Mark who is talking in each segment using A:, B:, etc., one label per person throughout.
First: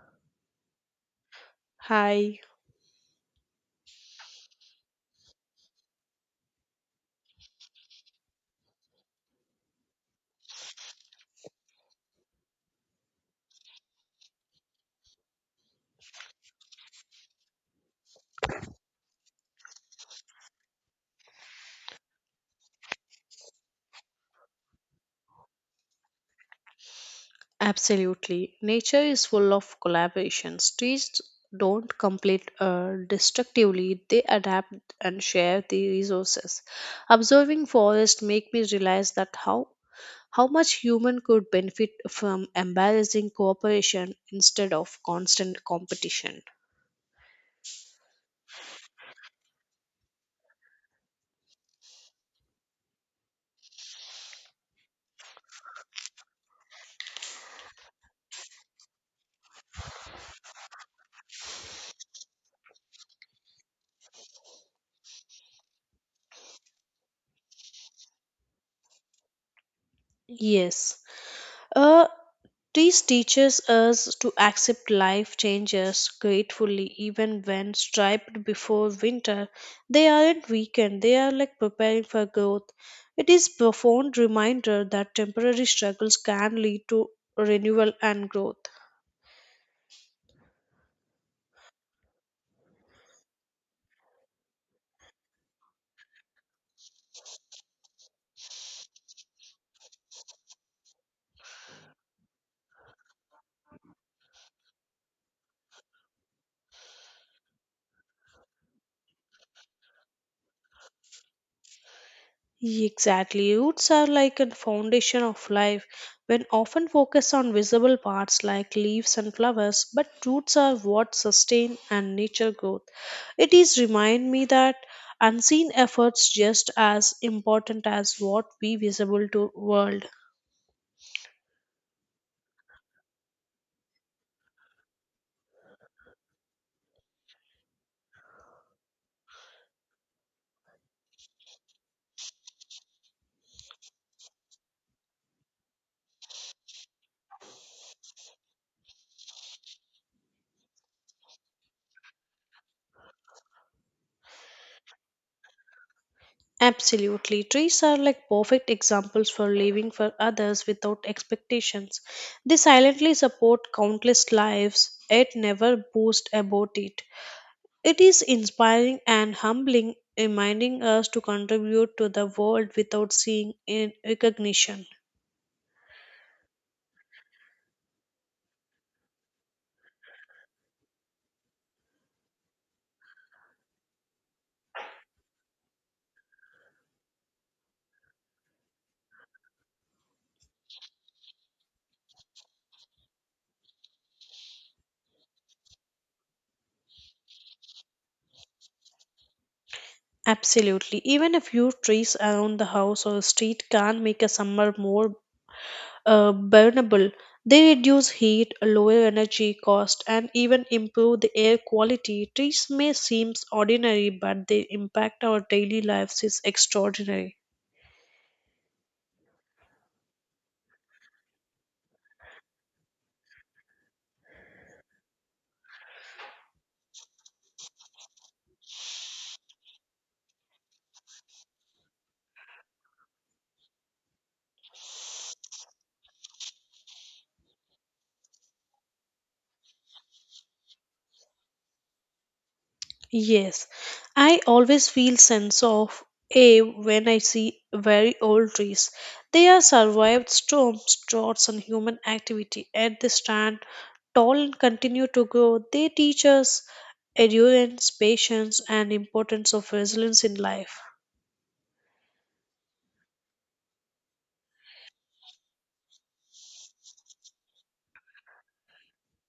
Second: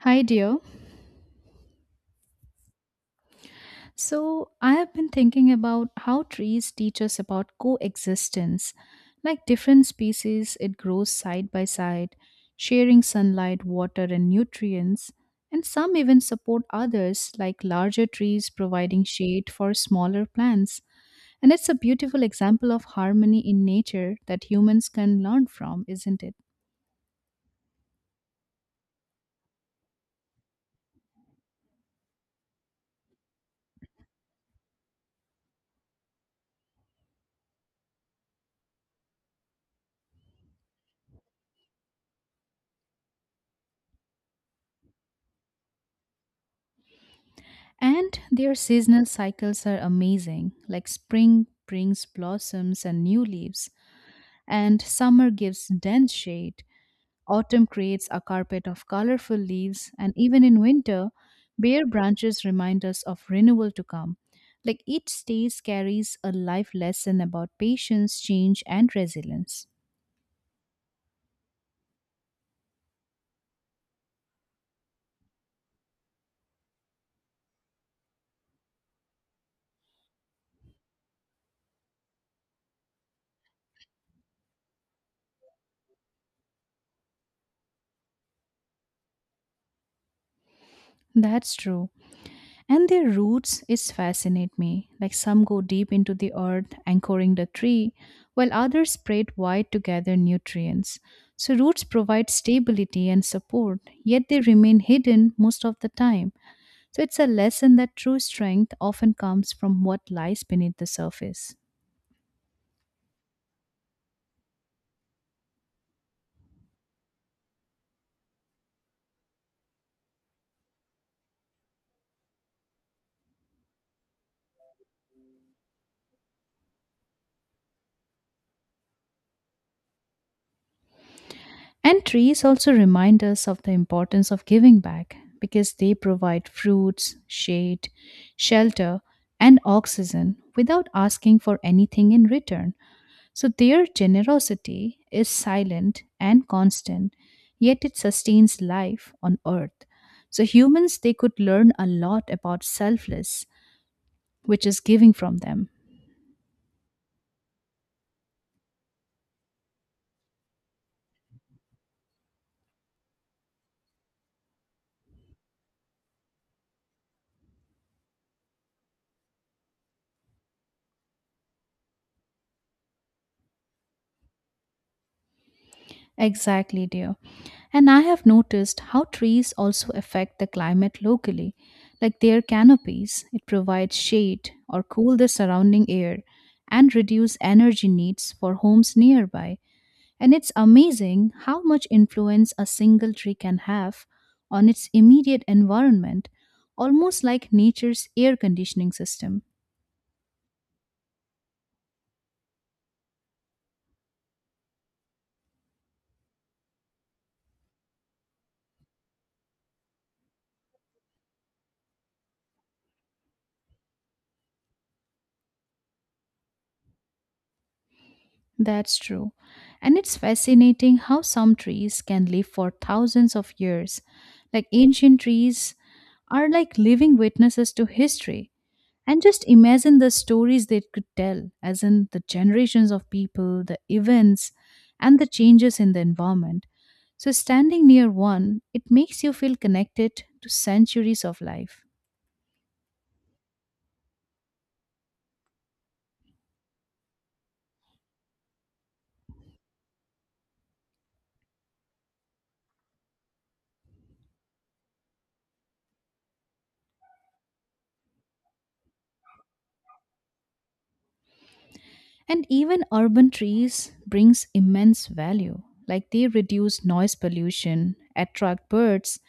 A: Hi, dear.
B: Hi,
A: So, I have been thinking about how trees teach us about coexistence. Like different species, it grows side by side, sharing sunlight, water, and nutrients. And some even support others, like larger trees providing shade for smaller plants. And it's a beautiful example of harmony in nature that humans can learn from, isn't it?
B: absolutely. Nature is full of collaborations. Trees don't complete destructively, they adapt and share the resources. Observing forest make me realize that how much human could benefit from embarrassing cooperation instead of constant competition.
A: And their seasonal cycles are amazing, like spring brings blossoms and new leaves, and summer gives dense shade. Autumn creates a carpet of colorful leaves, and even in winter, bare branches remind us of renewal to come. Like each stage carries a life lesson about patience, change, and resilience.
B: Yes. Uh Trees teaches us to accept life changes gratefully, even when striped before winter. They aren't weakened, they are like preparing for growth. It is profound reminder that temporary struggles can lead to renewal and growth.
A: That's true. And their roots is fascinate me, like some go deep into the earth anchoring the tree, while others spread wide to gather nutrients. So roots provide stability and support, yet they remain hidden most of the time. So it's a lesson that true strength often comes from what lies beneath the surface.
B: Exactly. Roots are like a foundation of life. When often focused on visible parts like leaves and flowers, but roots are what sustain and nature growth. It is remind me that unseen efforts just as important as what we visible to world.
A: And trees also remind us of the importance of giving back, because they provide fruits, shade, shelter, and oxygen without asking for anything in return. So their generosity is silent and constant, yet it sustains life on earth. So humans, they could learn a lot about selfless, which is giving from them.
B: Absolutely. Trees are like perfect examples for living for others without expectations. They silently support countless lives, yet never boast about it. It is inspiring and humbling, reminding us to contribute to the world without seeing in recognition.
A: Exactly, dear. And I have noticed how trees also affect the climate locally, like their canopies. It provides shade or cool the surrounding air and reduce energy needs for homes nearby. And it's amazing how much influence a single tree can have on its immediate environment, almost like nature's air conditioning system.
B: Absolutely. Even a few trees around the house or street can make a summer more burnable. They reduce heat, lower energy cost, and even improve the air quality. Trees may seem ordinary, but their impact our daily lives is extraordinary.
A: That's true. And it's fascinating how some trees can live for thousands of years. Like ancient trees are like living witnesses to history. And just imagine the stories they could tell, as in the generations of people, the events, and the changes in the environment. So, standing near one, it makes you feel connected to centuries of life.
B: Yes, I always feel sense of awe when I see very old trees. They have survived storms, droughts, and human activity, yet they stand tall and continue to grow. They teach us endurance, patience, and importance of resilience in life.
A: And even urban trees brings immense value, like they reduce noise pollution, attract birds,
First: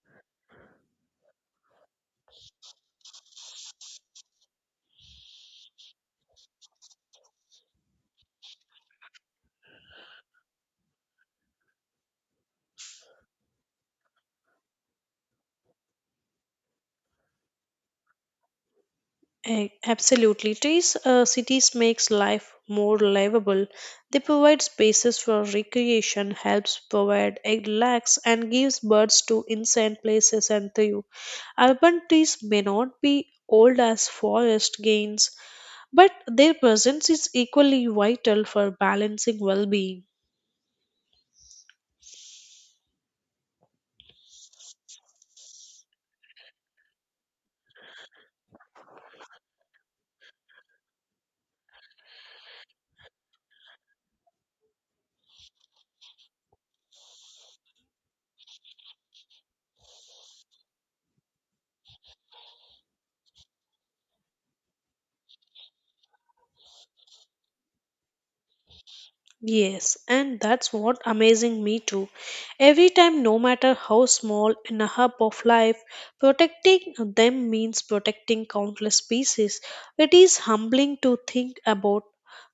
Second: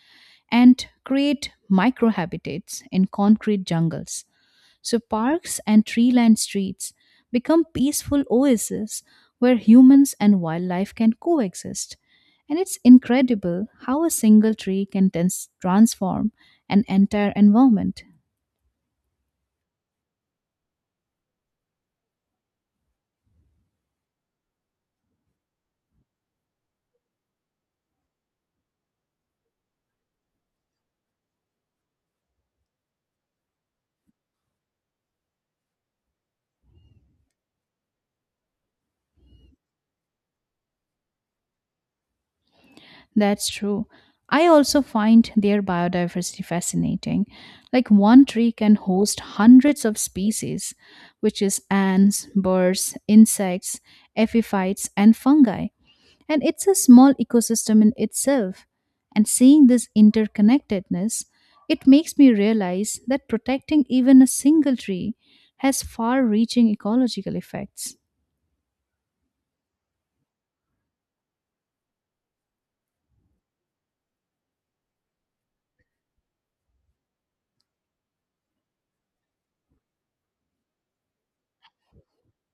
A: and create microhabitats in concrete jungles. So parks and tree-lined streets become peaceful oases where humans and wildlife can coexist. And it's incredible how a single tree can transform an entire environment.
B: Absolutely, trees cities makes life more livable. They provide spaces for recreation, helps provide egg lacks, and gives birds to insane places and thrive. Urban trees may not be old as forest gains, but their presence is equally vital for balancing well being.
A: That's true. I also find their biodiversity fascinating. Like one tree can host hundreds of species, which is ants, birds, insects, epiphytes, and fungi. And it's a small ecosystem in itself. And seeing this interconnectedness, it makes me realize that protecting even a single tree has far reaching ecological effects.
B: Yes, and that's what amazing me too. Every time, no matter how small, in a hub of life, protecting them means protecting countless species. It is humbling to think about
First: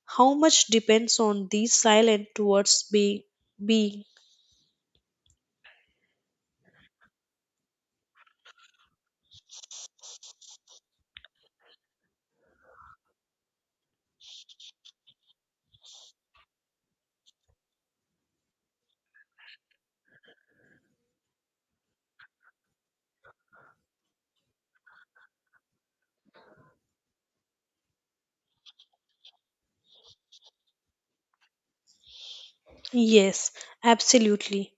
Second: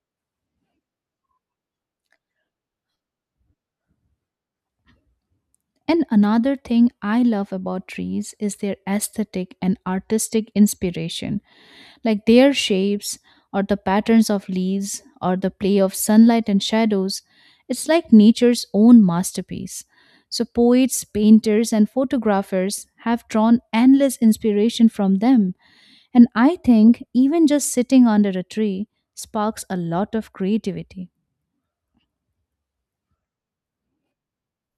B: how much depends on these silent towards be being.
A: And another thing I love about trees is their aesthetic and artistic inspiration. Like their shapes or the patterns of leaves or the play of sunlight and shadows. It's like nature's own masterpiece. So, poets, painters, and photographers have drawn endless inspiration from them. And I think even just sitting under a tree sparks a lot of creativity.
B: Yes, absolutely.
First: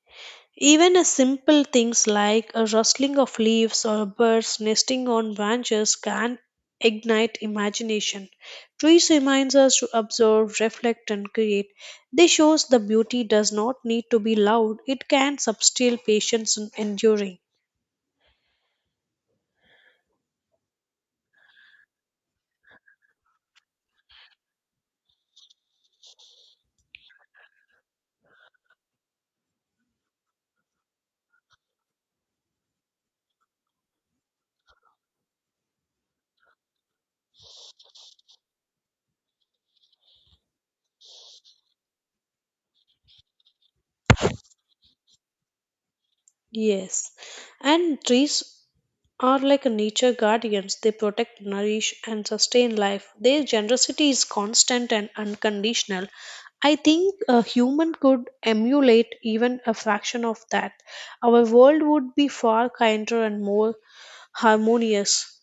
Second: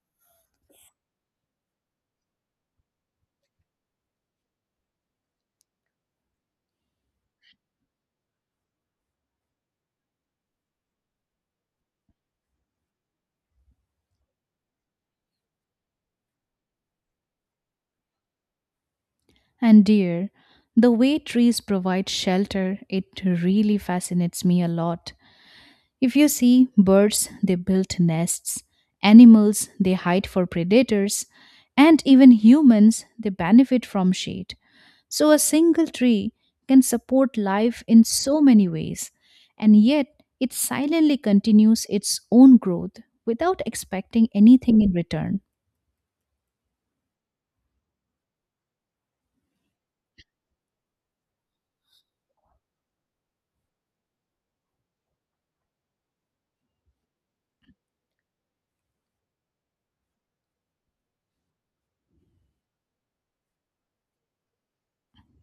B: Even a simple things like a rustling of leaves or birds nesting on branches can ignite imagination. Trees reminds us to observe, reflect and create. They shows the beauty does not need to be loud. It can substill patience and enduring.
A: And, dear, the way trees provide shelter, it really fascinates me a lot. If you see birds, they build nests, animals, they hide for predators, and even humans, they benefit from shade. So a single tree can support life in so many ways, and yet it silently continues its own growth without expecting anything in return.
B: Yes. And trees are like nature guardians. They protect, nourish, and sustain life. Their generosity is constant and unconditional. I think a human could emulate even a fraction of that. Our world would be far kinder and more harmonious.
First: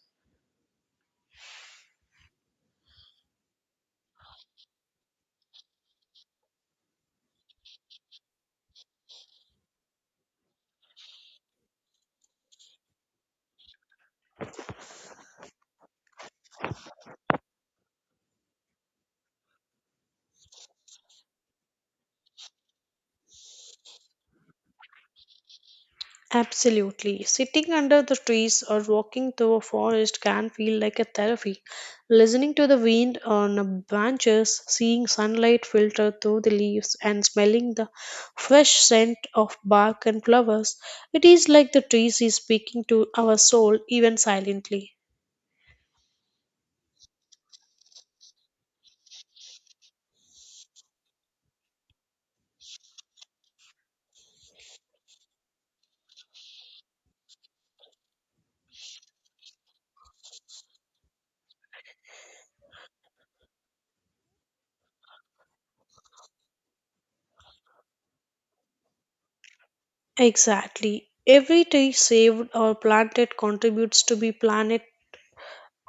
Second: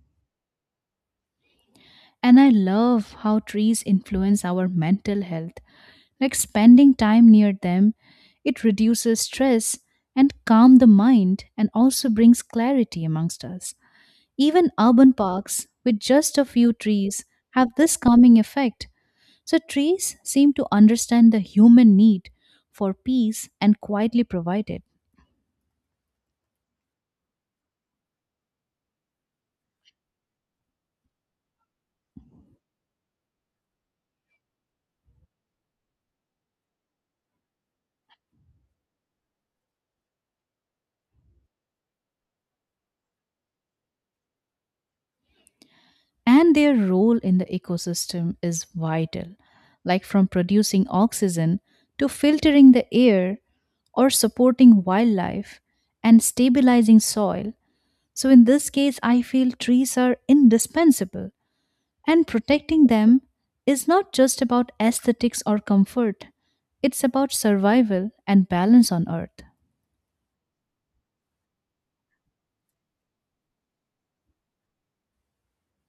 A: And I love how trees influence our mental health. Like spending time near them, it reduces stress and calm the mind and also brings clarity amongst us. Even urban parks with just a few trees have this calming effect. So trees seem to understand the human need for peace and quietly provide it.
B: Absolutely. Sitting under the trees or walking through a forest can feel like a therapy. Listening to the wind on the branches, seeing sunlight filter through the leaves, and smelling the fresh scent of bark and flowers, it is like the trees is speaking to our soul, even silently.
A: And their role in the ecosystem is vital, like from producing oxygen to filtering the air or supporting wildlife and stabilizing soil. So, in this case, I feel trees are indispensable, and protecting them is not just about aesthetics or comfort, it's about survival and balance on Earth.
B: Exactly. Every tree saved or planted contributes to the planet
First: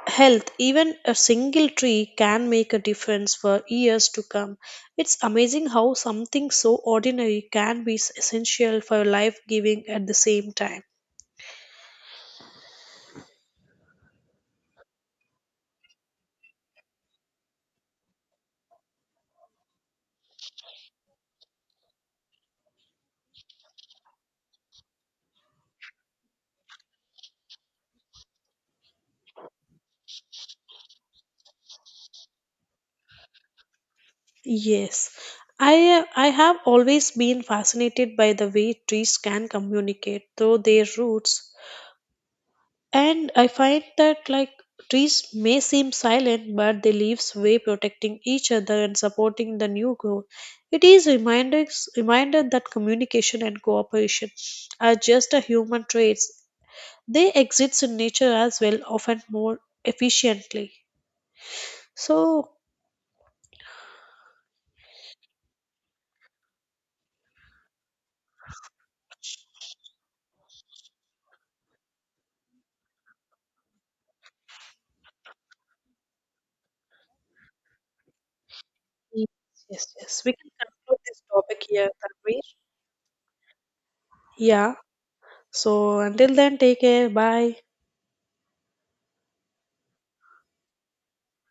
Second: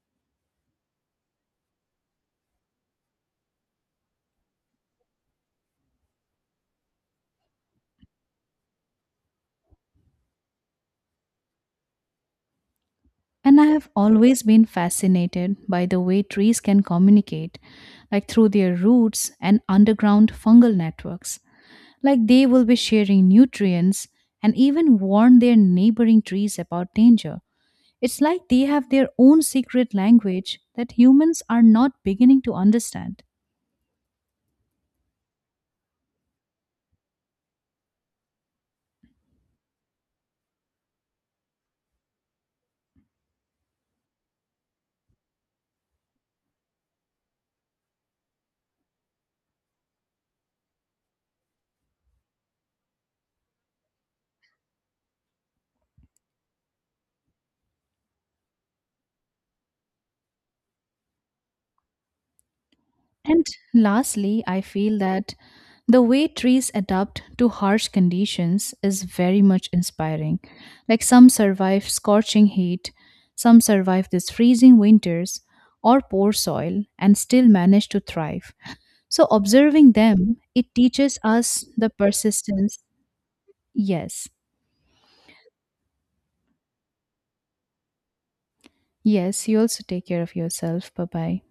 B: health. Even a single tree can make a difference for years to come. It's amazing how something so ordinary can be essential for life giving at the same time.
A: And I have always been fascinated by the way trees can communicate, like through their roots and underground fungal networks. Like they will be sharing nutrients and even warn their neighboring trees about danger. It's like they have their own secret language that humans are not beginning to understand.
B: Yes, I have always been fascinated by the way trees can communicate through their roots. And I find that, like, trees may seem silent, but they leaves way protecting each other and supporting the new growth. It is reminder that communication and cooperation are just a human traits. They exist in nature as well, often more efficiently. So
A: And lastly, I feel that the way trees adapt to harsh conditions is very much inspiring. Like some survive scorching heat, some survive these freezing winters or poor soil and still manage to thrive. So
B: yes, yes,
A: observing
B: yes. We
A: them,
B: can
A: it
B: conclude
A: teaches
B: this topic
A: us
B: here,
A: the
B: Tanvir.
A: persistence. Yes.
B: Yeah. So until then, take care. Bye.
A: Yes, you also take care of yourself. Bye bye.